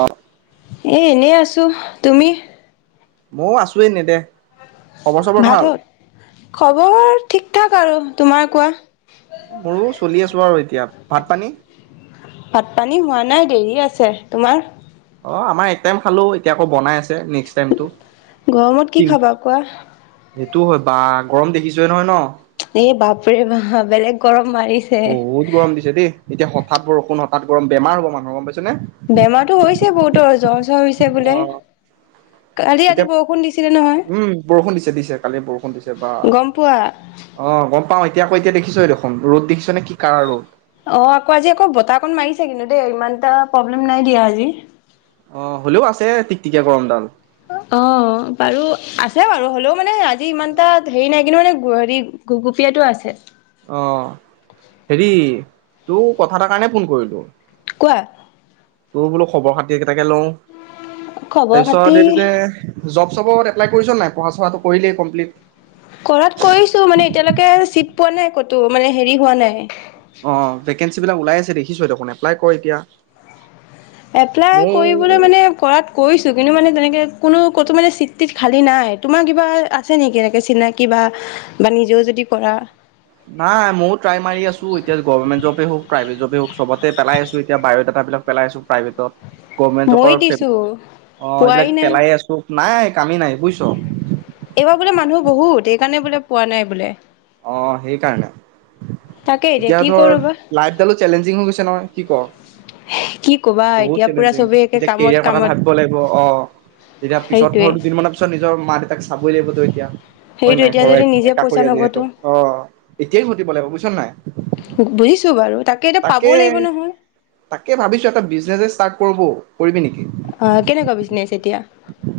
অ এ এনেই আছো তুমি ময়ো আছোৱে নে দে খবৰ চবৰ ভাত ভাল হ'ল খবৰ ঠিক ঠাক আৰু তোমাৰ কোৱা মোৰো চলি আছো আৰু এতিয়া ভাত পানী ভাত পানী হোৱা নাই দেৰি তোমাৰ অ আমাৰ এটাইম খালো এতিয়া আৰু বনাই আছে নেক্সট টাইমটো গৰমত কি খাবা কোৱা সেইটো হয় বা গৰম দেখিছে নহয় ন এ বাপৰে বা বেলেগ গৰম মাৰিছে এতি হঠাৎ বৰষুণ হঠৎ গৰমে বেমাৰ হব মানুহ গম পাইছেনে বেমাৰতো হৈছে বহুতৰ জ্বৰ চৰ হৈছে অ বোলে কালি ৰাতি এতিয়া বৰষুণ দিছিলে নহয় উম বৰষুণ দিছে দিছে কালি বৰষুণ দিছে বা গম পোৱা অ গম পাও এতিয়া আকৌ এতিয়া দেখিছই দেখোন ৰদ দেখিছ ন কি কাৰা ৰদ অ আকৌ আজি আকৌ বতাহ অকণ মাৰিছে কিন্তু দেই ইমান এটা প্ৰব্লেম নাই দিয়া আজি অ হলেও আছে টিক টিকে গৰমডাল অ বাৰু আছে বাৰু হ'লেও মানে আজি ইমান তাত হেৰি নাই কিন্তু মানে গহি গগুপিয়াতটো আছে অ হেৰি তো কথা এটাৰ কাৰণে ফোন কৰিলো কোৱা তোৰ বোল খবৰ খাতি তাকে লওঁ খবৰ খাতি তাৰপিছত এইটো যে জব চবত এপ্লাই কৰিছ নাই পঢ়া চৰা কৰিলেই কমপ্লিট কৰাত কৰিছো মানে এতিয়ালৈকে চিট পোৱা নাই ক'তো মানে হেৰি হোৱা নাই অ ভেকেঞ্চি বিলাক ওলাই আছে দেখিছো দেখোন এপ্লাই কৰ এতিয়া এপ্লাই ময়ো কৰিবলৈ মানে কৰাত কৰিছো কিন্তু মানে তেনেকে কোনো কতো মানে চিট তিত খালী নাই তোমাৰ কিবা আছে নেকি এনেকে চিনাকি বা বা নিজেও যদি কৰা নাই ময়ো ট্ৰাই মাৰি আছো এতিয়া গভৰ্ণমেণ্ট জবেই হওক কাবিলাক পেলাই আছো প্ৰাইভেটত গভমেণ্ট মই জবৰ ফে দিছো অ পোৱাই এইবিলাক নাই পেলাই আছোঁ নাই কামি নাই বুজিছ সেইকাৰণে বোলে পোৱা নাই বোলে অ সেইকাৰণে তাকে এতিয়া কি কৰো ধৰ বা লাইফডালো চেলেঞ্জিং হৈ গৈছে নহয় কি ক কি কবা বহুত এতিয়া পুৰা চেলেঞ্জিং চবেই একে এতিয়া কামত কেৰিয়াৰ কথা কামত ভাবিব লাগিব অ তেতিয়া পিছত ধৰ সেইটোৱে দুদিন মানৰ পিছত নিজৰ মা দেউতাক চাব [inaudible] লাগিবতো এতিয়া সেইটো এতিয়া যদি নিজে পইচা নঘটো অঁ এতিয়াই ঘটিব লাগিব বুজিছ নাই, বুজিছো বাৰু এতিয়া তাকে পাবও লাগিব নহয় তাকে ভাবিছো এটা বিজ বিজনেযে ষ্টাৰ্ট কৰো ব কৰিবি নেকি অঁ কেনেকুৱা বিজনেছ এতিয়া?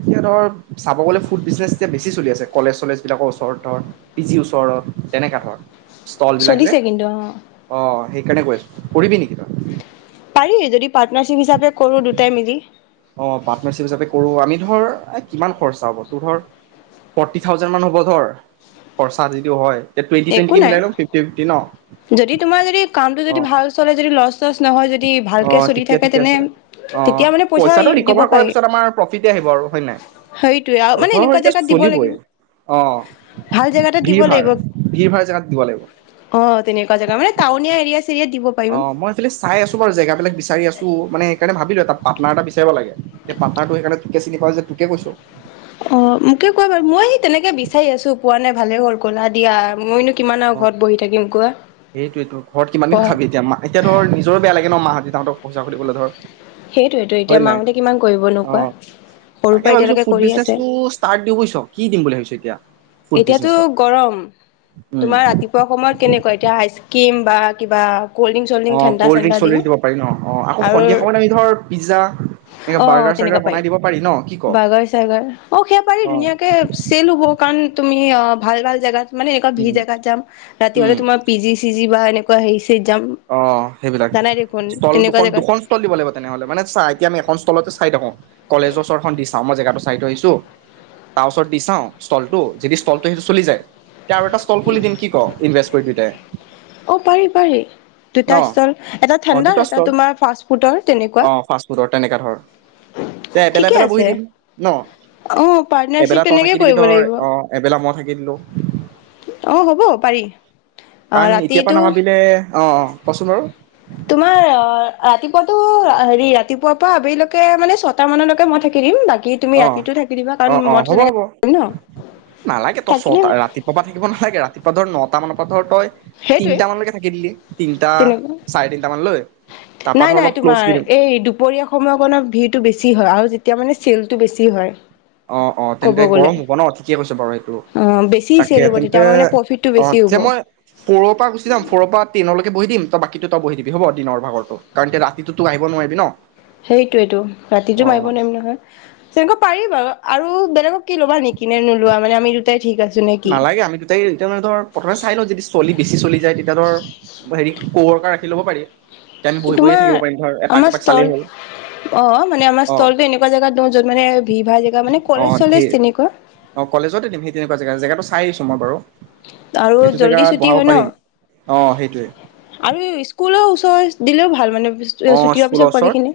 এতিয়া ধৰ চাব গ'লে ফুড বিজনেছ এতিয়া বেছি চলি আছে কলেজ চলেজবিলাকৰ ওচৰত ধৰ পি জিৰ ওচৰত তেনেকুৱা ধৰ। ষ্টল বিলাক যে, চলিছে কিন্তু অ অঁ সেইকাৰণে কৈ আছো, কৰিবি নেকি তই? পাৰি যদি হিচাপে কৰো দুটাই মিলি অঁ পাৰ্টনাৰশ্বিপ হিচাপে কৰোঁ আমি ধৰ কিমান খৰচা হ'ব তোৰ ধৰ ফৰ্টি থাউজেণ্ড মান হ'ব ধৰ খৰচা যিটো হয়। এতিয়া টুৱেণ্টি একো টুৱেণ্টিকে নাই মিলাই লম ফিফটি ফিফটি ন যদি তোমাৰ যদি কামটো অ যদি ভাল চলে যদি লচ [inaudible] নহয় যদি অ ভালকে চলি তেতিয়া থাকে ঠিকে তেনে আছে অ তেতিয়া মানে পইচা পইচাটো দিব ৰিকভাৰ কৰাৰ পাৰি পিছত আমাৰ প্ৰফিটে আহিব আৰু হয় নাই সেইটোয়ে আৰু মানে ধৰ এনেকুৱা এতিয়া জেগাত দিব চলিবই লাগিব অ ভাল জেগাতে দিব ভিৰ ভাৰ লাগিব ভিৰ ভাৰ জেগাত দিব লাগিব অঁ তেনেকুৱা যেগা মানে টাউনীয়া। এৰিয়া চেৰিয়াত দিব পাৰিম অ মই আচালি চাই আছো বাৰু জেগাবিলাক বিচাৰি আছো মানে সেইকাৰণে ভাবিলো তাত পাৰ্টনাৰ এটা বিচাৰ লাগে। [inaudible] পাৰ্টনাৰটো সেইকাৰণে [inaudible] তোকে চিনি পাওঁ যে, তোকে কৈছো। অ মোকে কোৱা বাৰু মই সেই তেনেকে বিচাৰি আছো পোৱা নাই ভালে কল কলা দিয়া মইনো [inaudible] অ ঘৰত বহি থাকিম কোৱা সেইটোৱেটো ঘৰত কিমান দিন পঢ়া খাবি এতিয়া মা এতিয়া ধৰ নিজৰ বেয়া লাগে ন মা হত দেৱতা হত পইচা সুধিবলৈ ধৰ। সেইটোৱেতো এতিয়া হয় নাই? মাহঁতে কিমান কৰিব নো কোৱা অঁ সৰুৰ তাকে পৰা ভাবিছো এতিয়ালৈকে ফুড কৰি আছে বিজনেচটো ষ্টাৰ্ট দি বুজছ, কি দিম বুলি ভাবিছো এতিয়া? ফুড এতিয়াতো বিজনেছত গৰম উম তোমাৰ ৰাতিপুৱা সময়ত কেনেকুৱা এতিয়া আইচ ক্ৰীম বা কিবা কল্ড ড্ৰিংক চল্ড অ ড্ৰিংক ঠাণ্ডা কল্ড চাণ্ডা ড্ৰিংক দিওঁ চল্ড্ৰিংক দিব পাৰি ন অ আকৌ আৰু সন্ধিয়া সময়ত আমি ধৰ পিজ্জা এনে অ বাৰ্গাৰ তেনেকুৱা চাৰ্গাৰ বনাই দিব পাৰি ন, কি কও? বাৰ্গাৰ চাৰ্গাৰ অ সেয়া পাৰি ধুনীয়াকে [inaudible] তুমি অ ভাল ভাল জেগাত মানে এনেকুৱা [unintelligible] ভিৰ উম জেগাত যাম ৰাতি হলে উম তোমাৰ পিজি চিজি যিবা এনেকুৱা হেৰী অ সেইবিলাক ষ্টল তেনেকুৱা দুখন জেগাত দুখন ষ্টল দিব লাগিব তেনেহলে মানে চাহ এতিয়া আমি এখন স্তলতে চাই থাকো কলেজৰওচৰ দি চা মই জেগটো চাই থৈ আহিছো তাৰ ওচৰত দি চাও ষ্টলটো যদি ষ্টলটো চলি যায় তেতিয়া আৰু এটা ষ্টল খুলি দিম কি ক ইনভ কৰি অ পাৰি পাৰি ন দুটা ষ্টল এটা অ ঠাণ্ড দুটা এটাত ষ্টল তোমাৰ ফাৰ্ষ্ট ফুতৰ তেনেকুৱা অ ফাষ্ট ফুডৰ তেনেকা ধৰ তে এবেলা ঠিকে এবেলা বহি আছে দিম ন অ পাৰ্টনাৰশ্বিপ তেনেকে কৰিব লাগিব গেলো অ হ'ব পাৰি আহ কাৰণ এতিয়াৰ পৰা ৰাতিটো নাভাবিলে অ অ কচোন বাৰু তোমাৰ অ ৰাতিপুৱাতো হেৰি ৰাতিপুৱাৰ পৰা আবেলিলৈকে মানে ছয়টা মানলৈকে মই থাকি দিম বাকী তুমি অ ৰাতিটো থাকি দিবা কাৰণ অ অ মইতো হ'ব তেনেকে হ'ব ন নালাগে তই থাকিলে চত ৰাতিপুৱাবা থাকিব নালাগে ৰাতিপুৱা ধৰ নট তাৰমান পথৰটই সেইটোৱে চাৰে তিনটা মানলৈ তাৰ তেনেকুৱা পৰা নাই ধৰ নাই অলপ ক্ল'জ তোমাৰ দি দিম এই দুপৰীয়া সময়কণত ভিৰটো বেছি হয় আৰু যেতিয়া মানে ছেল টো বেছি হয় অ অ ক'ব তেন্তে গ'লে গৰম হব ন ঠিকে কৈছ বাৰু এইটো অ বেছি তাকে চেল হ'ব তেতিয়া তেন্তে আমাৰ মানে প্ৰফিটটো অ বেছি হ'ব যে মই ফ'ৰ পৰা গুচি যাম ফৰ পৰা টেইনলৈকে বহি দি ত বাকীতো বহি দিবি হ'ব দিনৰ ভাগতো কাৰণ এতিয়া ৰাতিটো তোকো আহিব নোৱাৰিবি ন সেইটোয়েটো ৰাতিতো মাৰিব অ নোৱাৰিম নহয় তেনেক পাৰি বাৰু আৰু বেলেক কি ল'বা নেকিনে নোলোৱা মানে আমি দুটাই ঠিক আছে নালাগে আমি দুটাই এতিয়া মানে ধৰ প্ৰথমে চাই লওঁ যদি চলি বেছি চলি যায় তেতিয়া ধৰ হেৰি কোৰকা ৰাখি ল'ব পাৰি তেতিয়া আমি বহি বহিয়ে থাকিব তোমাৰ পাৰিম ধৰ এপাক আমাৰ দুপাক চালেই ষ্টল হ'ল অ মানে আমাৰ অ ষ্টলটো এনেকুৱা জেগাত দ য'ত মানে ভিৰ ভাৰ জেগা মানে অ কলেজ চলেজ ধেৰ তেনেকুৱা জেগটো চাই আহিছোঁ মই বাৰু আৰু সেইটো জল্দি জেগাত ছুটি বহাব হয় ন পাৰিম অ সেইটোৱে আৰু স্কুল চ দিলেও ভাল মানে অ ছুটি হোৱাৰ স্কুলৰ পিছত ওচৰত পোৱালিখিনি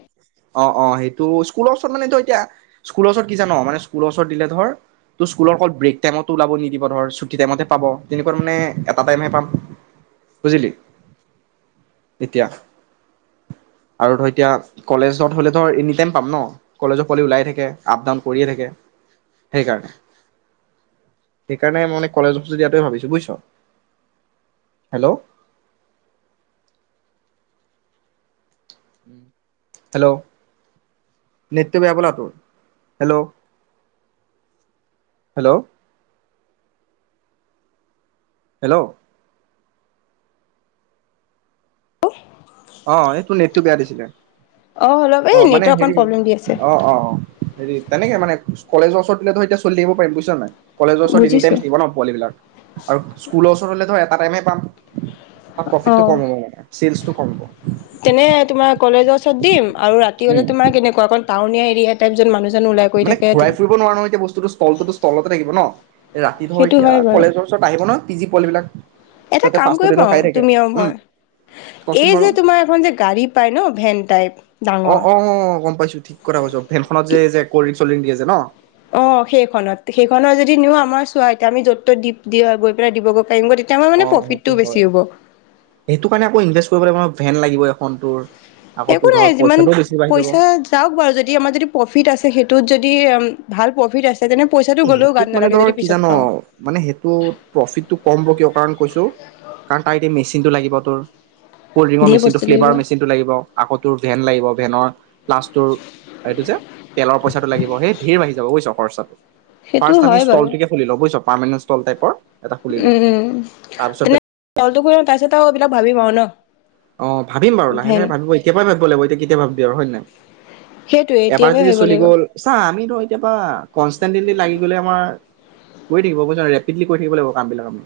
অ অ সেইটো স্কুলৰ ওচৰত মানেটো এতিয়া স্কুলৰ ওচৰত কি জান মানে স্কুলৰ ওচৰত দিলে ধৰ তোৰ স্কুলৰ অ ব্ৰেক টাইমতো ওলাব নিদিব ধৰ ছুটি টাইমতে পাব তেনেকুৱা মানে এটা টাইমে পাম বুজিলি এতিয়া আৰু ধৰ এতিয়া কলেজত হলে ধৰ এনিটাইম পাম ন কলেজৰ ওলাইে থাকে আপ ডাউন কৰিয়ে থাকে সেইকাৰণে সেইকাৰণে মানে কলেজৰ দিয়াটোৱেই ভাবিছো বুজিছ হেল্ল' হেল্ল' নৃত্য বেয়া বলা ত হেল্ল' হেল্ল' হেল্ল' হেল্ল' অ এইটোৰ নেটটো বেয়া দিছিলে অঁ অলপ এই অ মানে নেটৱৰ্ক হেৰি কণ প্ৰব্লেম দি আছে অ অ অ হেৰি তেনেকে মানে কলেজৰওচৰ তলে তো এতিয়া চলি আহিব পাৰিম বুজিছ নাই কলেজৰ ওৰত তিনি টাইম বুজিছো থাকিব ন পোৱালিবিলাক আৰু স্কুলৰ লে ধৰ এটা টাইমে পাম অ প্ৰফিটটো কম হ'ব মানে চ থকে [unintelligible] তেনে তোমাৰ কলেজৰ ওচৰত দিম আৰু ৰাতি হ'লে উম তোমাৰ কেনেকুৱা অকণ টাউনীয়া দিয়ে তাৰপিচত মানুহ জন, - মানে ঘূৰাই ফুৰিব নোৱাৰো, এতিয়া বস্তুটো স্থলতোতো -স্থলতে থাকিব ন',। ৰাতি ধৰ সেইটো এতিয়া হয় বাৰু কলেজৰ ওচৰত আহিব ন পি জি পোৱালি বিলাক এটা হিহতে কাম ফাষ্ট ফুড কৰিব এনো পাৰো খাই থাকে, তুমি আৰু উম মই কচোন এই বাৰু যে তোমাৰ এখন যে গাড়ী পাই ন ভেন টাইপ অ ডাঙৰ অ অ গম পাইছো ঠিক কথা কৈছ ভেনখনত যে যে চলিকে যেছে ন [unintelligible] অ', সেইখনত- সেইখনৰ যদি নিও আমাৰ চোৱা এতিয়া আমি য'ত -ত' ত দি', - দিব গৈ পেলাই দিবগৈ, পাৰিমগৈ তেতিয়া আমাৰ অ মানে ', প্ৰফিটটো সেইটো বেছি হয়। হ'ব সেইটো কাৰণে আকৌ ইনভেষ্ট কৰিব লাগিব ন', ভেন লাগিব এখন তোৰ আকৌ একো তোৰ নাই, ধৰ যিমান পইচাটোও বেছি বাঢ়ি যাব -পইচা যাওক বাৰু যদি আমাৰ যদি প্ৰফিট আছে সেইটোত যদি, ভাল প্ৰফিট আছে তেনে পইচাটো গ'লেও গাত সেইটোত মানে নালাগে ধৰ যদি কি পিছত জান,, পাওঁ মানে সেইটোত প্ৰফিটটো কম হব কিয় কাৰণ কৈছো কাৰণ তাৰ এতিয়া মেচিনতটো লাগিব তোৰ কল্ড ড্ৰিংকৰ ধেৰ মেচিনটো বস্তু লাগিব ফ্লেভাৰ মেচিনটো লাগিব আকতোৰ ভেন লাগিব ভেনত, প্লাচটোৰ এইটো যে', তেলৰ পইচাটো লাগিব। সেই ধৰ বাঢ়ি যাব বুজিছ? খৰচাটো সেইটো ফাৰ্ষ্ট আমি হয় বাৰু ষ্টলটিকে খুলি লও বুজিছ, পাৰ্মানেণ্ট ষ্টল টাইপৰ এটা খুলিলো, উম তাৰ পিছত ভাবি পাও ন', - অ', ভাবিম বাৰু লাহ- লাহে ভাবিব। এতিয়া পৰাই ভাবিব লাগিব এতিয়া কেতিয়া ভাবো, বিয়াৰ হয় নাই? সেইটোৱে এতিয়াৰ এবাৰ পৰা যদি ভাবিব চলি লাগিব গ'ল, চা আমি এতিয়া পা কনস্টেন্টলি লাগি গলে আমাৰ কৰি থাকিব বছ ৰেপিডলি কৰি থাকিব লাগিব কাম বিলাক আমি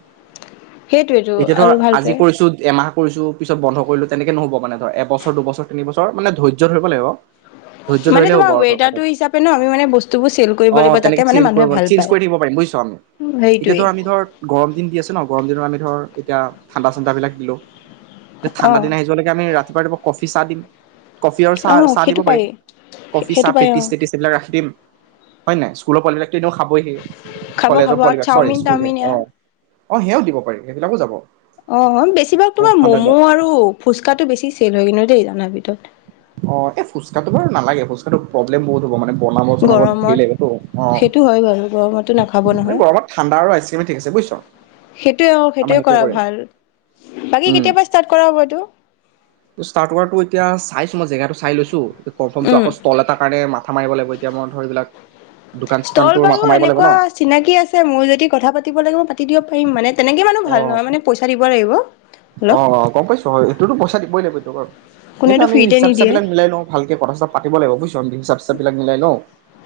সেইটোৱেতো এতিয়া ধৰ আৰু আজি ভালকে কৰিছো এমাহ, - কৰিছোঁ পিছত বন্ধ কৰিলো তেনেকে নহব মানে এবছৰ, দুবছৰ, তিনি বছৰ ধৰা, মানে ধৈৰ্য ধৰিব লাগিব ধৈৰ্য মানে ধৰিলে হ'ব তোমাৰ আও ধ, ৱেডাৰটো হিচাপে ন আমি মানে বস্তুবোৰ চেল কৰিব অ লাগিব যাতে তেনেকে মানে চেঞ্জ মানুহে ভাল চেইঞ্জ পায় কৰি থিব পাৰিম বুজিছ আমি। এতিয়া হেৰিটোৱে ধৰ আমি ধৰ গৰম দিন দি আছো ন গৰম দিন আমি ধৰ এতিয়া ঠাণ্ডা-চাণ্ডাবিলাক দিলোঁ যে অ ঠাণ্ডা দিন আহি যোৱা লৈকে আমি ৰাতিপুৱা ৰাতিপুৱা কষ্ট- ফিছা দিম কফি আৰু চাহ অ চাহ দিব সেইটো পাৰিম, পাৰি কফি চাহ সেইটো পাৰি অ পেটিচ চেটিচ এইবিলাক ৰাখি দিম হয় নাই স্কুলৰ পোৱালিবিলাক এনেও খাবই হি খাব খাব কলেজৰ পোৱালি আৰু বিলাক চৰি চাওমিন স্কুলহে তাওমিন অ এয়া অ সেয়াও দিব পাৰিম সেইবিলাকো যাব অহ', বেছিভাগ অ তোমাৰ ঠাণ্ডা ম'ম' দিনত আৰু ফুচকাটো বেছি চেল হৈ কিন্তু দেই, [unintelligible] ভিতৰত অহ, এই ফুচকাটো বাৰু নালাগে। ফুচকাটো প্ৰ'ব্লেম বহুত হ'ব মানে বনাব চনাব ধেৰ লাগিবতো অ গৰমত সেইটো হয় বাৰু গৰমটো নাখাব মানে নহয় গৰমত ঠাণ্ডা আৰু আইচক্ৰীমে ঠিক আছে বুজিছ সেইটোৱে আমাৰ সেইটোৱে কৰা কৰিম ভাল বাকী উম কেতিয়াবা ষ্টাৰ্ট কৰা হ'ব এইটো- ষ্টাৰ্ট [unintelligible] এতিয়া চাইছো মই জেগাটো চাই লৈছো [unintelligible] টো উম আকৌ ষ্ট'ল এটাৰ কাৰণে মা থা মাৰিব লাগিব এতিয়া মই ধৰ এইবিলাক দোকান ষ্ট'ল চোকানটোৰ বাৰু মাথা মাৰিব লাগিব এনেকুৱা ন চিনাকি আছে মোৰ যদি কথা পাতিব লাগিব মই পাতি দিব পাৰিম মানে তেনেকৈ অ ভাল নহয়, মানে পইচা দিব লাগিব অলপ অ', অ', গম পাইছো হয়, এইটোতো পইচা দিবই লাগিব [unintelligible] সেইটো কোনেতো আমি ফ্ৰীতে হিচাপ চিচাপ নিদিয়ে বিলাক মিলাই লওঁ ভালকে কথা চথা পাব লাগিব বুজিছ হিচাপ চিচাপ বিলাক মিলাই লওঁ,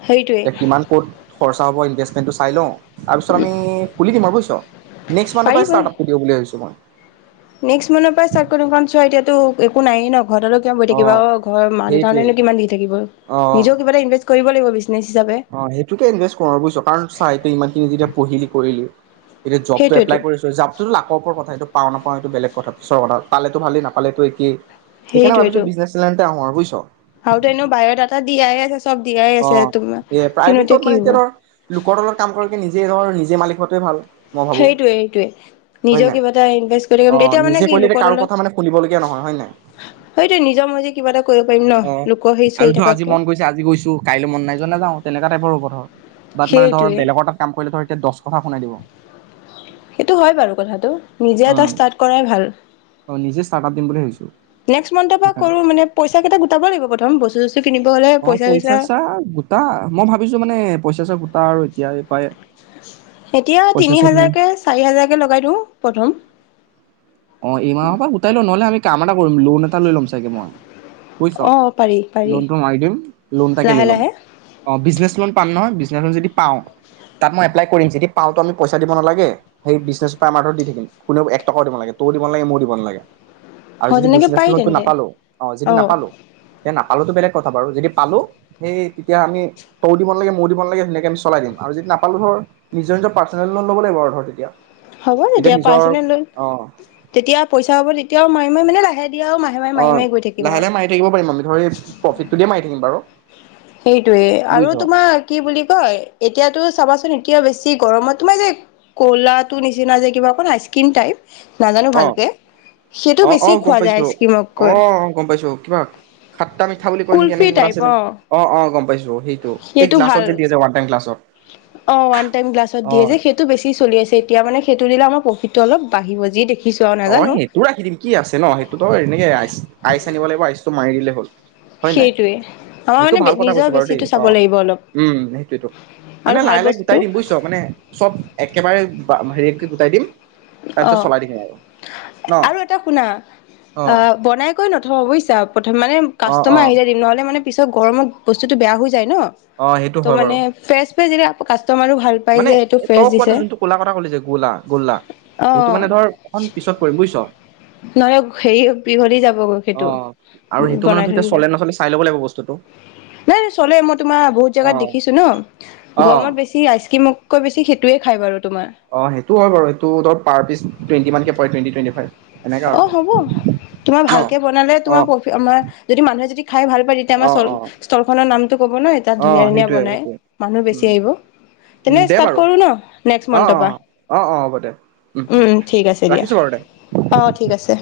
সেইটোৱে এ কিমান ক'ত খৰচ তাপৰি ইনভেষ্টটো চাই লওঁ তাৰপিছত আমি খুলি দিম আৰু বুজিছ নেক্স মান্থৰ পৰা ষ্টাৰ্ট আপটো দিওঁ বুলি ভাবিছো মই নেক্স মানৰ পৰাই ষ্টাৰ্ট কৰিম চোৱা এতিয়াতো একো নায়েই ন ঘৰত আৰু কিমান বহি থাকিবা অ', ঘৰ মা সেইটোৱে দেউতাহতে কিমান দি থাকিব অ নিজেও কিবা এটা ইনভেষ্ট কৰিব লাগিব বিজনেছ হিচাপে অ', সেইটোকে ইনভেষ্ট কৰো বুজিছো কাৰণ চা এয়া ইমানখিনি যেতিয়া পঢ়িলি কৰিলি এতিয়া জবটো সেইটোৱেতো এপলাই কৰিছো জবটো লাকৰ ওপৰত কথা এইটো পাওঁ নাপাওঁ এইটো বেলেগ কথা পিছৰ কথা পালেতো ভালেই নাপালেতো একেই সেইকাৰণে ভাবিছোঁ বিজনেছ লাইনতে আহো আৰু বুই ছ আৰু তো এনেও বায়'ডাটা দিয়ায়ে আছ অ', এ প্ৰাইভেটত কি মানে হ'ব এতিয়া ধৰ লোকৰ তলত কাম কৰাতকে নিজে ধৰ নিজ নিজে মালিক হোৱাটোয়ে ভাল। মই ভাবো সেইটোৱে, সেইটোৱে হয় নিজেও নাই কিবা এটা ইনভেষ্ট কৰি অ থম তেতিয়া মানে নিজে কি কৰিলে এতিয়া লোকৰ কাৰো কথা তলত মানে শুনিবলগীয়া নহয় হয় নাই সেইটোৱে নিজৰ মৰ্জি কিবা এটা কৰিব পাৰিম নহ, অ লোকৰ সেই আৰু চলি ধৰ আজি থকাতকে মন গৈছে আজি গৈছো কাইলৈ মন নাই যোৱা নাযাওঁ তেনেকুৱা টাইপৰ হ'ব ধৰ বাট মানে ধৰ সেইটোৱে বেলেগৰ তাত কাম কৰিলে ধৰ দচ সেইটো হয়, বাৰু কথাটো নিজে এটা উম ষ্টাৰ্ট কৰাই ভাল। নিজে ষ্টাৰ্ট আপ দিম বুলি ভাবিছো নেক্স মান্থৰ পৰা সেইকাৰণে কৰো মানে পইচা কেইটা গোটাব লাগিব প্ৰথম বস্তু চস্তু কিনিব হলে অ', পইচা চইচা ছইচা গোটা মই ভাবিছো মানে পইচা ছইচা গোটা আৰু এতিয়ায়ে পায় এতিয়া তিনি হাজাৰকে, চাৰি হাজাৰকে লগাই দিওঁ প্ৰথম অ', এইমাহৰ পৰা গোটাই লওঁ নহ'লে আমি কাম এটা কৰিম লোন এটা লৈ ল'ম চাগে মই বুইছ অ পাৰি পাৰি লোনটো মাৰি দিম লোন তাকে লৈ লাহে লম। লাহে অ', বিজনেছ লোন পাম নহয় য পাওঁ তাত মই এপ্লাই কৰিম যদি পওঁটো আমি পইচা দিব নালাগে সেই বিজনে আমাৰ দি থাকিম কোনেও এক টকা দিব লাগে তোৰ দিব ন লাগে মোৰ দিব নালাগে আৰু অ যদি তেনেকে বিজনেছ পাৰি লোনটো তেন্তে নাপালো অ যদি নাপালো তে নাপ পালোতো বেলেগ কথা বাৰু যদি পালোঁ সেই তেতিয়া আমি তৌ দিব লাগে মোৰ দিব লাগে ধুনাকে আমি চলাই দিম আৰু যদি নাপালো ধৰ নিজৰ নিজৰ পাৰ্চনেল লোন ল'ব লাগিব আৰু ধ তেতিয়া হ'ব তেতিয়া পাইছেনে লৈ অ তেতিয়া পইচা হ'ব তেতিয়াও মাৰি মানে লাহে দিয়ে আৰু মাহে মাহে অ মাৰি মাৰি গৈ থাকিম লাহে আৰু লাহে মাৰি থাকিব পাৰিম আমি ধৰি প্ৰফিটটো দিয়ে মাৰি থাকিম বাৰু সেইটোয়ে আৰু বুজিছ তোমাৰ কি বুলি কয় এতিয়াতো চাবাচোন কিয় বেছি গৰমত মই যে গলাটো নিচিনা যে কিবা অকণ হাইস্কিন টাইপ নাজানো অ ভালকে সেইটো অ অ বেছি গম খোৱা যায় পাইছো অ আইচক্ৰীমতকৈ গম পাইছো কিবা খাট্টা মিঠা বুলি কয় নেকি কুলফি এনেকে কিবা টাইপ আছিলে অ অ গমাই সেইটো গ্লাছত যে দি আছে ৱটাৰ গলছত অ ওৱান টাইম গ্লাছত দিয়ে যে সেইটো বেছি চলি আছে এতিয়া মানে সেইটো দিলান প্ৰফিটটো অলপ বাঢ়িব যি দেখি অ সেইটোও ৰাখি দিম কি আছে ন সেইটোতো এনেকে আইচ আইচ আনিব লাগিব আইচটো মাৰি দিলে হ'ল হয় নাই সেইটোৱে আমাৰ সেইটো মানে ভাল কথা নিজৰ কৈছো বাৰু দেই বেছিটো অ চাব লাগিব অলপ উম সেইটোটো আৰু মানে ভাল লাহে লাহে বস্তু গোটাই দিম বুজিছ মানে চব একেবাৰে হেৰি গোটাই দিম অ তাৰপিছত চলাই দেখাই আৰু ন আৰু এটা শুনা অ বন ক নথওঁ বুজিচা প্ৰথম মানে অ অ কাষ্টমাৰ আহি যায় দিম নহ'লে মানে পিছত গৰমত বস্তুত বেয়া হৈছে ন অ সেইটো ত হয় বাৰু মানেজ প যে ক মানে তই কোৱাটো যোনটো কলা কথা কলি যে গোলা গোলা অ সেইটো মানে ধৰ এখন পিছত পৰিম বুজিছ নহয় হেৰি বিহল যাব অ সেইটো আৰু সেইটো মানে বনাই ধৰ এতিয়া এৰিলে চলে নচলে চাই ল'ব লাগিব বস্তুটো নাই চলে মই তোমাৰ বহুত অ জোগাত দেখিছো ন অ গৰমত বেছি আইচ ক্ৰীম ৈেছি সেইটোৱে খ বাৰু তোমাৰ অ সেইটো হয় বাৰু এইটো ধ পাৰ পিছ টুৱেণ্টিানকে প ুৱটি টুৱেি ফাইভ এনেকা আৰু অ হ'ব তোমাৰ ন ভালকে বনালে অ তোমাৰ যদি মানুহে যদি খাই ভাল পায় তেতিয়া আমাৰ অ অ স্তৰখনৰ নাম ন তাত অ ধুনীয়া ধুনীয়া সেইটোৱে বনাই সেইটোৱে মানুহ বেছি উম আহিব উম তেনে দে বাৰু কৰো নক্ মৰ অ অ অ অ হ'ব দে উম উম ঠিক আ ৰাখিছো বাৰু দে দিয়া ঠিক আছে